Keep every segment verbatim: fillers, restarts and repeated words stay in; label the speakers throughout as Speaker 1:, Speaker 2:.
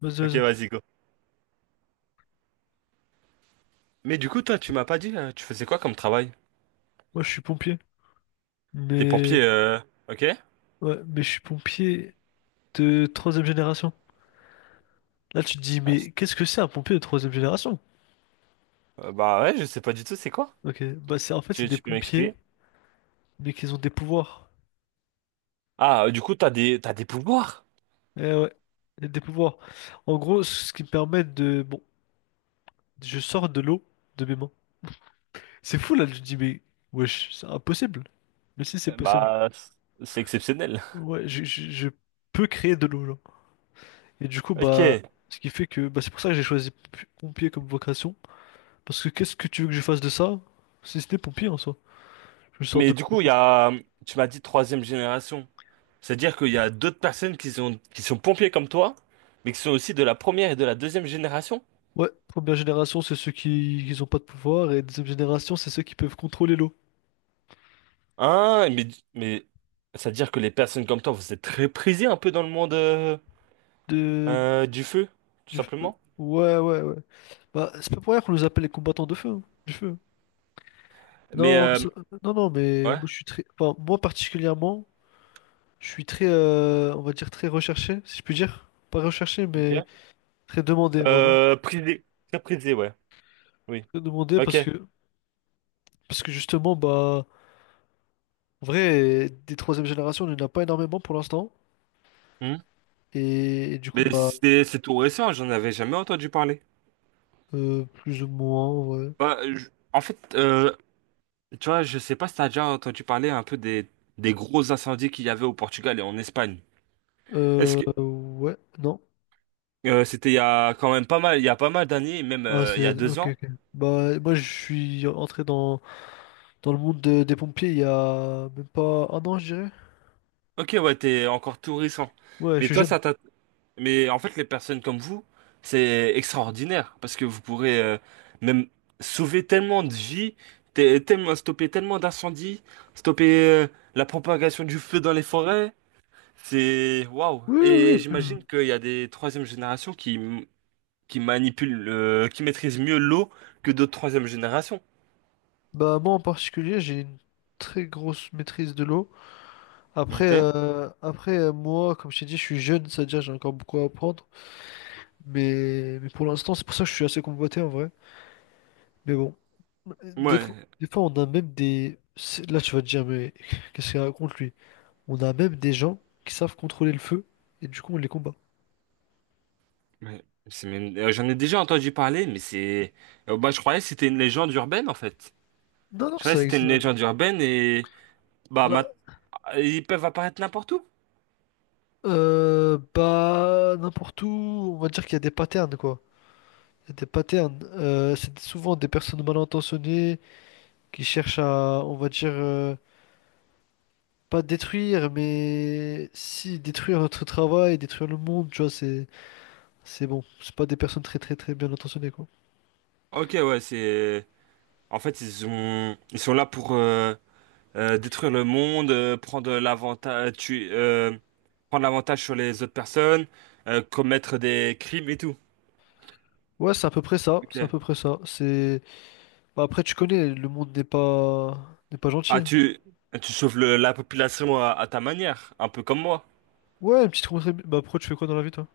Speaker 1: Vas-y,
Speaker 2: Ok,
Speaker 1: vas-y.
Speaker 2: vas-y, go. Mais du coup, toi, tu m'as pas dit, euh, tu faisais quoi comme travail?
Speaker 1: Moi, je suis pompier,
Speaker 2: T'es
Speaker 1: mais
Speaker 2: pompier, euh... ok?
Speaker 1: ouais, mais je suis pompier de troisième génération. Là, tu te dis,
Speaker 2: Ah,
Speaker 1: mais
Speaker 2: c'est-
Speaker 1: qu'est-ce que c'est un pompier de troisième génération?
Speaker 2: Euh, bah ouais, je sais pas du tout, c'est quoi?
Speaker 1: Ok, bah c'est en fait c'est
Speaker 2: Tu,
Speaker 1: des
Speaker 2: tu peux
Speaker 1: pompiers,
Speaker 2: m'expliquer?
Speaker 1: mais qu'ils ont des pouvoirs.
Speaker 2: Ah, euh, du coup, t'as des, t'as des pouvoirs?
Speaker 1: Eh ouais, des pouvoirs. En gros, ce qui me permet de, bon, je sors de l'eau de mes mains. C'est fou là, je te dis, mais wesh, c'est impossible. Mais si, c'est
Speaker 2: Euh,
Speaker 1: possible.
Speaker 2: Bah, c'est exceptionnel.
Speaker 1: Ouais, je, je, je peux créer de l'eau, genre. Et du coup, bah,
Speaker 2: Ok.
Speaker 1: ce qui fait que, bah, c'est pour ça que j'ai choisi pompier comme vocation. Parce que qu'est-ce que tu veux que je fasse de ça? Si ce n'est pour pire en soi. Je sors
Speaker 2: Mais
Speaker 1: de...
Speaker 2: du coup, il y a, hum, tu m'as dit troisième génération. C'est-à-dire qu'il y a d'autres personnes qui sont, qui sont pompiers comme toi, mais qui sont aussi de la première et de la deuxième génération?
Speaker 1: Ouais, première génération, c'est ceux qui n'ont pas de pouvoir, et deuxième génération, c'est ceux qui peuvent contrôler l'eau.
Speaker 2: Ah, mais, mais, c'est-à-dire que les personnes comme toi, vous êtes très prisées un peu dans le monde, euh,
Speaker 1: De...
Speaker 2: euh, du feu, tout
Speaker 1: du- euh,
Speaker 2: simplement?
Speaker 1: ouais, ouais, ouais. Bah, c'est pas pour rien qu'on nous appelle les combattants de feu, hein, du feu, hein.
Speaker 2: Mais
Speaker 1: Non,
Speaker 2: euh,
Speaker 1: ça- non, non, mais moi
Speaker 2: ouais,
Speaker 1: je suis très... Enfin, moi particulièrement, je suis très, euh, on va dire, très recherché, si je puis dire. Pas recherché, mais
Speaker 2: ok.
Speaker 1: très demandé, voilà.
Speaker 2: Euh, prisé, très prisé, ouais. Oui.
Speaker 1: Très demandé
Speaker 2: Ok.
Speaker 1: parce que, parce que justement, bah, en vrai, des troisième génération, il n'y en a pas énormément pour l'instant.
Speaker 2: Hmm.
Speaker 1: Et, et du coup,
Speaker 2: Mais
Speaker 1: bah,
Speaker 2: c'est c'est tout récent, j'en avais jamais entendu parler.
Speaker 1: euh, plus ou moins, en vrai.
Speaker 2: Bah, je- en fait, euh, Tu vois, je sais pas si t'as déjà entendu parler un peu des des gros incendies qu'il y avait au Portugal et en Espagne. Est-ce
Speaker 1: Euh,
Speaker 2: que
Speaker 1: ouais, non.
Speaker 2: euh, c'était il y a quand même pas mal, il y a pas mal d'années, même
Speaker 1: Ah,
Speaker 2: euh, il y
Speaker 1: c'est...
Speaker 2: a deux
Speaker 1: Ok,
Speaker 2: ans.
Speaker 1: ok. Bah, moi, je suis entré dans, dans le monde de- des pompiers il y a même pas un an, je dirais.
Speaker 2: Ok, ouais, t'es encore tout récent.
Speaker 1: Ouais, je
Speaker 2: Mais
Speaker 1: suis
Speaker 2: toi,
Speaker 1: jeune.
Speaker 2: ça t'a Mais en fait, les personnes comme vous, c'est extraordinaire parce que vous pourrez euh, même sauver tellement de vies, te- tellement, stopper tellement d'incendies, stopper euh, la propagation du feu dans les forêts. C'est waouh!
Speaker 1: Oui, oui,
Speaker 2: Et
Speaker 1: oui.
Speaker 2: j'imagine qu'il y a des troisième générations qui, m- qui manipulent, euh, qui maîtrisent mieux l'eau que d'autres troisième générations.
Speaker 1: Bah, moi, en particulier, j'ai une très grosse maîtrise de l'eau. Après,
Speaker 2: Ok?
Speaker 1: euh, après euh, moi, comme je t'ai dit, je suis jeune, c'est-à-dire j'ai encore beaucoup à apprendre. Mais, mais pour l'instant, c'est pour ça que je suis assez convoité, en vrai. Mais bon, des fois,
Speaker 2: Ouais.
Speaker 1: des fois, on a même des... c'est- Là, tu vas te dire, mais qu'est-ce qu'il raconte, lui? On a même des gens qui savent contrôler le feu, et du coup, on les combat.
Speaker 2: Ouais. C'est même- euh, J'en ai déjà entendu parler, mais c'est. euh, bah, je croyais que c'était une légende urbaine en fait.
Speaker 1: Non, non,
Speaker 2: Je croyais que
Speaker 1: ça
Speaker 2: c'était
Speaker 1: existe
Speaker 2: une
Speaker 1: vraiment.
Speaker 2: légende urbaine et. Bah,
Speaker 1: Bah,
Speaker 2: ma- Ils peuvent apparaître n'importe où.
Speaker 1: euh, bah, n'importe où, on va dire qu'il y a des patterns, quoi. Il y a des patterns. Euh, c'est souvent des personnes mal intentionnées qui cherchent à, on va dire, euh, pas détruire, mais si, détruire notre travail, détruire le monde, tu vois, c'est, c'est bon. C'est pas des personnes très, très, très bien intentionnées, quoi.
Speaker 2: Ok, ouais, c'est. En fait, ils ont... ils sont là pour euh, euh, détruire le monde, euh, prendre l'avantage, euh, tu... euh, prendre l'avantage sur les autres personnes, euh, commettre des crimes et tout.
Speaker 1: Ouais, c'est à peu près ça, c'est à
Speaker 2: Ok.
Speaker 1: peu près ça. C'est bah, après tu connais, le monde n'est pas n'est pas
Speaker 2: Ah,
Speaker 1: gentil.
Speaker 2: tu, Tu sauves le- la population à, à ta manière, un peu comme moi.
Speaker 1: Ouais, une petite contrée. Bah après tu fais quoi dans la vie toi?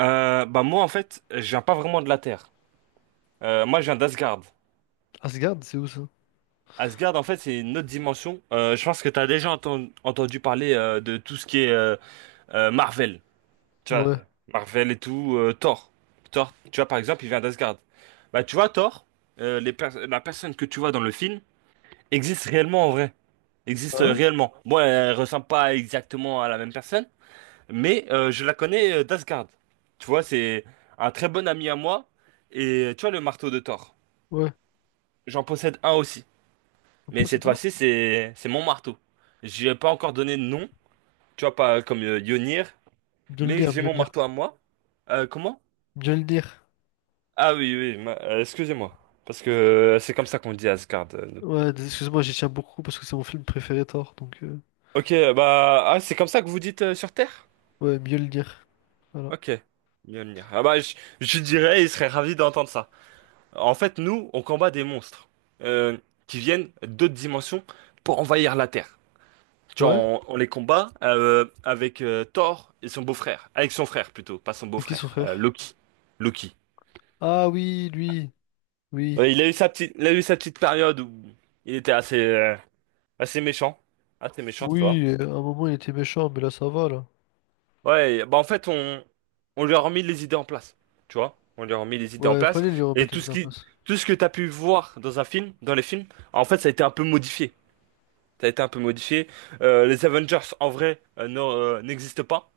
Speaker 2: Euh, bah moi en fait, je viens pas vraiment de la Terre. Euh, moi, je viens d'Asgard.
Speaker 1: Asgard, c'est où ça?
Speaker 2: Asgard, en fait, c'est une autre dimension. Euh, je pense que t'as déjà enten- entendu parler euh, de tout ce qui est euh, euh, Marvel. Tu vois,
Speaker 1: Ouais.
Speaker 2: Marvel et tout, euh, Thor. Thor, tu vois, par exemple, il vient d'Asgard. Bah, tu vois, Thor, euh, les pers- la personne que tu vois dans le film existe réellement en vrai. Existe
Speaker 1: Ah
Speaker 2: euh,
Speaker 1: ouais?
Speaker 2: réellement. Bon, elle ressemble pas exactement à la même personne, mais euh, je la connais euh, d'Asgard. Tu vois, c'est un très bon ami à moi. Et tu vois, le marteau de Thor.
Speaker 1: Ouais.
Speaker 2: J'en possède un aussi.
Speaker 1: Un
Speaker 2: Mais
Speaker 1: peu ça
Speaker 2: cette
Speaker 1: dedans?
Speaker 2: fois-ci, c'est c'est mon marteau. J'ai pas encore donné de nom, tu vois, pas comme euh, Yonir, mais
Speaker 1: Mjolnir,
Speaker 2: j'ai mon
Speaker 1: Mjolnir.
Speaker 2: marteau à moi. Euh, comment?
Speaker 1: Mjolnir.
Speaker 2: Ah oui, oui, ma- euh, excusez-moi. Parce que euh, c'est comme ça qu'on dit Asgard. euh, nous.
Speaker 1: Ouais, d- excuse-moi, j'y tiens beaucoup parce que c'est mon film préféré Thor, donc euh,
Speaker 2: Ok, bah, ah, c'est comme ça que vous dites euh, sur Terre?
Speaker 1: ouais, Mjolnir. Voilà.
Speaker 2: Ok. Mjolnir. Ah bah, je, je dirais, il serait ravi d'entendre ça. En fait, nous, on combat des monstres euh, qui viennent d'autres dimensions pour envahir la Terre. Tu vois,
Speaker 1: Ouais?
Speaker 2: on, on les combat euh, avec euh, Thor et son beau-frère. Avec son frère, plutôt, pas son
Speaker 1: C'est qui son
Speaker 2: beau-frère. euh,
Speaker 1: frère?
Speaker 2: Loki. Loki.
Speaker 1: Ah oui, lui. Oui.
Speaker 2: Ouais, il a eu sa petite, il a eu sa petite période où il était assez, euh, assez méchant. Assez méchant, tu vois.
Speaker 1: Oui, euh, à un moment il était méchant, mais là ça va là.
Speaker 2: Ouais, bah en fait, on, on lui a remis les idées en place. Tu vois? On lui a remis les idées en
Speaker 1: Ouais,
Speaker 2: place.
Speaker 1: fallait lui
Speaker 2: Et
Speaker 1: remettre
Speaker 2: tout
Speaker 1: les idées
Speaker 2: ce
Speaker 1: en
Speaker 2: qui,
Speaker 1: place.
Speaker 2: tout ce que t'as pu voir dans un film, dans les films, en fait, ça a été un peu modifié. Ça a été un peu modifié. Euh, les Avengers, en vrai, euh, ne- euh, n'existent pas.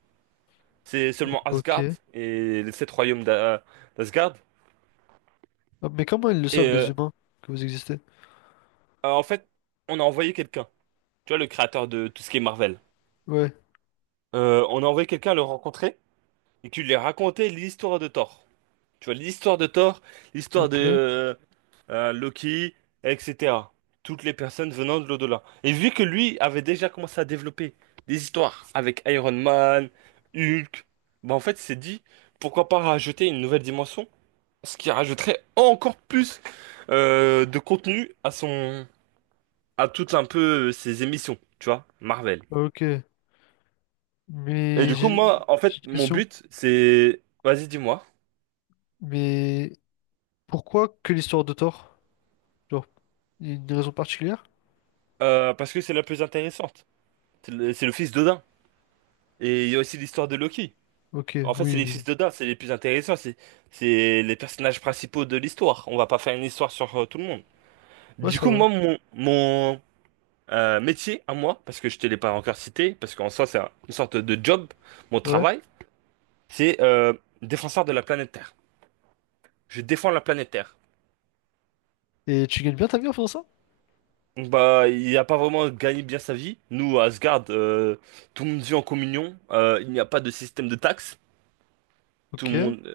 Speaker 2: C'est seulement Asgard
Speaker 1: Ok.
Speaker 2: et les sept royaumes d'A- d'Asgard.
Speaker 1: Ah, mais comment ils le
Speaker 2: Et
Speaker 1: savent les
Speaker 2: euh,
Speaker 1: humains que vous existez?
Speaker 2: euh, En fait, on a envoyé quelqu'un. Tu vois, le créateur de tout ce qui est Marvel.
Speaker 1: Ouais,
Speaker 2: Euh, on a envoyé quelqu'un le rencontrer et qui lui a raconté l'histoire de Thor. Tu vois, l'histoire de Thor, l'histoire de
Speaker 1: ok,
Speaker 2: euh, euh, Loki, et cætera. Toutes les personnes venant de l'au-delà. Et vu que lui avait déjà commencé à développer des histoires avec Iron Man, Hulk, bah en fait, il s'est dit, pourquoi pas rajouter une nouvelle dimension, ce qui rajouterait encore plus euh, de contenu à son, à toutes un peu euh, ses émissions, tu vois, Marvel.
Speaker 1: ok.
Speaker 2: Et
Speaker 1: Mais
Speaker 2: du coup,
Speaker 1: j'ai
Speaker 2: moi, en
Speaker 1: j'ai
Speaker 2: fait,
Speaker 1: une
Speaker 2: mon
Speaker 1: question.
Speaker 2: but, c'est, vas-y, dis-moi,
Speaker 1: Mais pourquoi que l'histoire de Thor? Genre, il y a une raison particulière?
Speaker 2: Euh, parce que c'est la plus intéressante. C'est le, c'est le fils d'Odin. Et il y a aussi l'histoire de Loki.
Speaker 1: Ok,
Speaker 2: En fait, c'est
Speaker 1: oui,
Speaker 2: les
Speaker 1: mais...
Speaker 2: fils d'Odin, c'est les plus intéressants, c'est c'est les personnages principaux de l'histoire. On va pas faire une histoire sur euh, tout le monde.
Speaker 1: ouais,
Speaker 2: Du
Speaker 1: c'est
Speaker 2: coup,
Speaker 1: vrai.
Speaker 2: moi, mon, mon euh, métier à moi, parce que je te l'ai pas encore cité, parce qu'en soi, c'est un- une sorte de job, mon
Speaker 1: Ouais.
Speaker 2: travail, c'est euh, défenseur de la planète Terre. Je défends la planète Terre.
Speaker 1: Et tu gagnes bien ta vie en faisant ça?
Speaker 2: Donc, bah, il a pas vraiment gagné bien sa vie. Nous, à Asgard, euh, tout le monde vit en communion. Euh, il n'y a pas de système de taxes. Tout
Speaker 1: Ok,
Speaker 2: le monde, euh,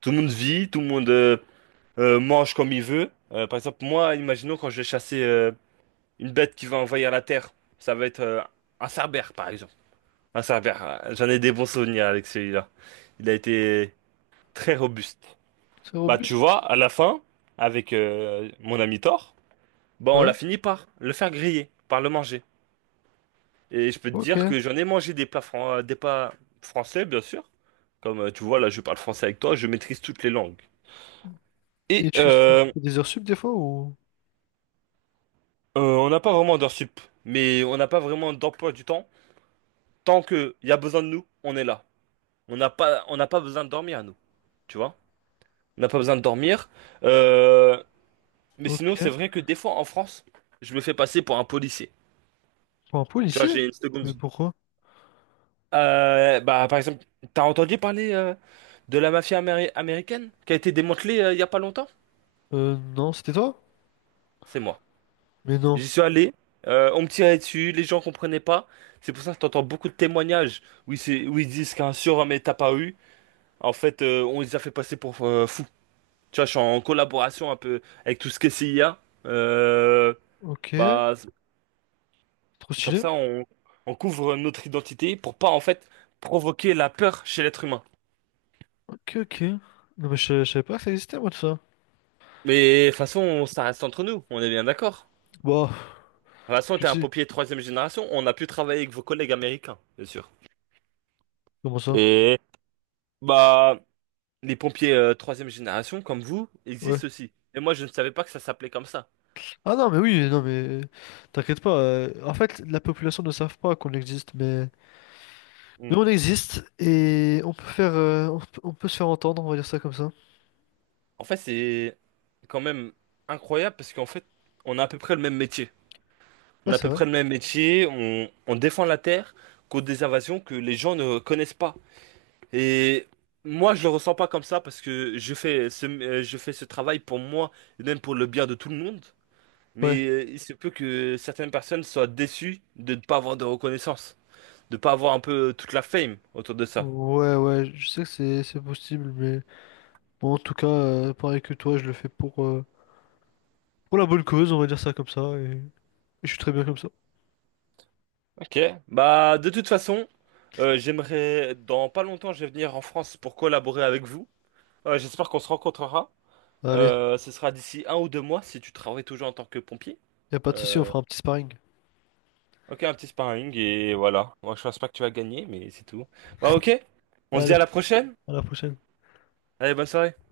Speaker 2: tout le monde vit, tout le monde. euh, euh, mange comme il veut. Euh, par exemple, moi, imaginons quand je vais chasser euh, une bête qui va envahir la Terre, ça va être euh, un cerbère, par exemple. Un cerbère, euh, j'en ai des bons souvenirs avec celui-là. Il a été très robuste.
Speaker 1: c'est
Speaker 2: Bah, tu
Speaker 1: robuste.
Speaker 2: vois, à la fin, avec euh, mon ami Thor, bah, on l'a
Speaker 1: Ouais,
Speaker 2: fini par le faire griller, par le manger. Et je peux te dire
Speaker 1: ok.
Speaker 2: que j'en ai mangé des plats, fran- euh, des plats français, bien sûr. Comme euh, tu vois, là, je parle français avec toi, je maîtrise toutes les langues.
Speaker 1: Et
Speaker 2: Et
Speaker 1: tu, tu
Speaker 2: euh,
Speaker 1: fais des heures sup des fois ou...
Speaker 2: Euh, on n'a pas vraiment d'heures sup, mais on n'a pas vraiment d'emploi du temps. Tant qu'il y a besoin de nous, on est là. On n'a pas, on n'a pas besoin de dormir à nous, tu vois? On n'a pas besoin de dormir. Euh, mais sinon, c'est
Speaker 1: Ok.
Speaker 2: vrai que des fois en France, je me fais passer pour un policier.
Speaker 1: Pour un
Speaker 2: Tu vois,
Speaker 1: policier?
Speaker 2: j'ai une seconde
Speaker 1: Mais
Speaker 2: vie.
Speaker 1: pourquoi?
Speaker 2: Euh, bah, par exemple, t'as entendu parler euh, de la mafia améri- américaine qui a été démantelée euh, il y a pas longtemps?
Speaker 1: Euh, non, c'était toi?
Speaker 2: C'est moi.
Speaker 1: Mais non.
Speaker 2: J'y suis allé, euh, on me tirait dessus, les gens comprenaient pas. C'est pour ça que t'entends beaucoup de témoignages où ils, se- où ils disent qu'un surhomme est apparu. En fait, euh, on les a fait passer pour euh, fous. Tu vois, je suis en collaboration un peu avec tout ce que C I A. Euh,
Speaker 1: Ok.
Speaker 2: bah, c-
Speaker 1: Trop
Speaker 2: Comme
Speaker 1: stylé.
Speaker 2: ça, on, on couvre notre identité pour pas, en fait, provoquer la peur chez l'être humain.
Speaker 1: Ok, ok. Non, mais je, je savais pas que ça existait, moi, tout ça.
Speaker 2: Mais de toute façon, ça reste entre nous, on est bien d'accord.
Speaker 1: Bah,
Speaker 2: De toute façon,
Speaker 1: tu
Speaker 2: t'es un
Speaker 1: sais.
Speaker 2: pompier troisième génération, on a pu travailler avec vos collègues américains, bien sûr.
Speaker 1: Comment ça?
Speaker 2: Et bah, les pompiers euh, troisième génération, comme vous,
Speaker 1: Ouais.
Speaker 2: existent aussi. Et moi, je ne savais pas que ça s'appelait comme ça.
Speaker 1: Ah non, mais oui, non, mais t'inquiète pas. euh, En fait, la population ne savent pas qu'on existe, mais... mais on existe et on peut faire, euh, on peut, on peut se faire entendre, on va dire ça comme ça.
Speaker 2: En fait, c'est quand même incroyable parce qu'en fait, on a à peu près le même métier. On
Speaker 1: Ouais,
Speaker 2: a à
Speaker 1: c'est
Speaker 2: peu
Speaker 1: vrai.
Speaker 2: près le même métier, on, on défend la terre contre des invasions que les gens ne connaissent pas. Et moi, je le ressens pas comme ça parce que je fais ce, euh, je fais ce travail pour moi et même pour le bien de tout le monde.
Speaker 1: Ouais.
Speaker 2: Mais euh, il se peut que certaines personnes soient déçues de ne pas avoir de reconnaissance, de ne pas avoir un peu toute la fame autour de ça.
Speaker 1: Ouais, ouais, je sais que c'est c'est possible, mais bon, en tout cas, euh, pareil que toi, je le fais pour, euh, pour la bonne cause, on va dire ça comme ça, et, et je suis très bien comme ça.
Speaker 2: Ok, bah de toute façon, euh, j'aimerais dans pas longtemps, je vais venir en France pour collaborer avec vous. Euh, j'espère qu'on se rencontrera.
Speaker 1: Allez,
Speaker 2: Euh, ce sera d'ici un ou deux mois si tu travailles toujours en tant que pompier.
Speaker 1: y a pas de souci, on
Speaker 2: Euh,
Speaker 1: fera un petit sparring.
Speaker 2: ok, un petit sparring et voilà. Moi, je pense pas que tu vas gagner, mais c'est tout. Bah ok, on se dit à
Speaker 1: Allez,
Speaker 2: la prochaine.
Speaker 1: à la prochaine.
Speaker 2: Allez, bonne soirée.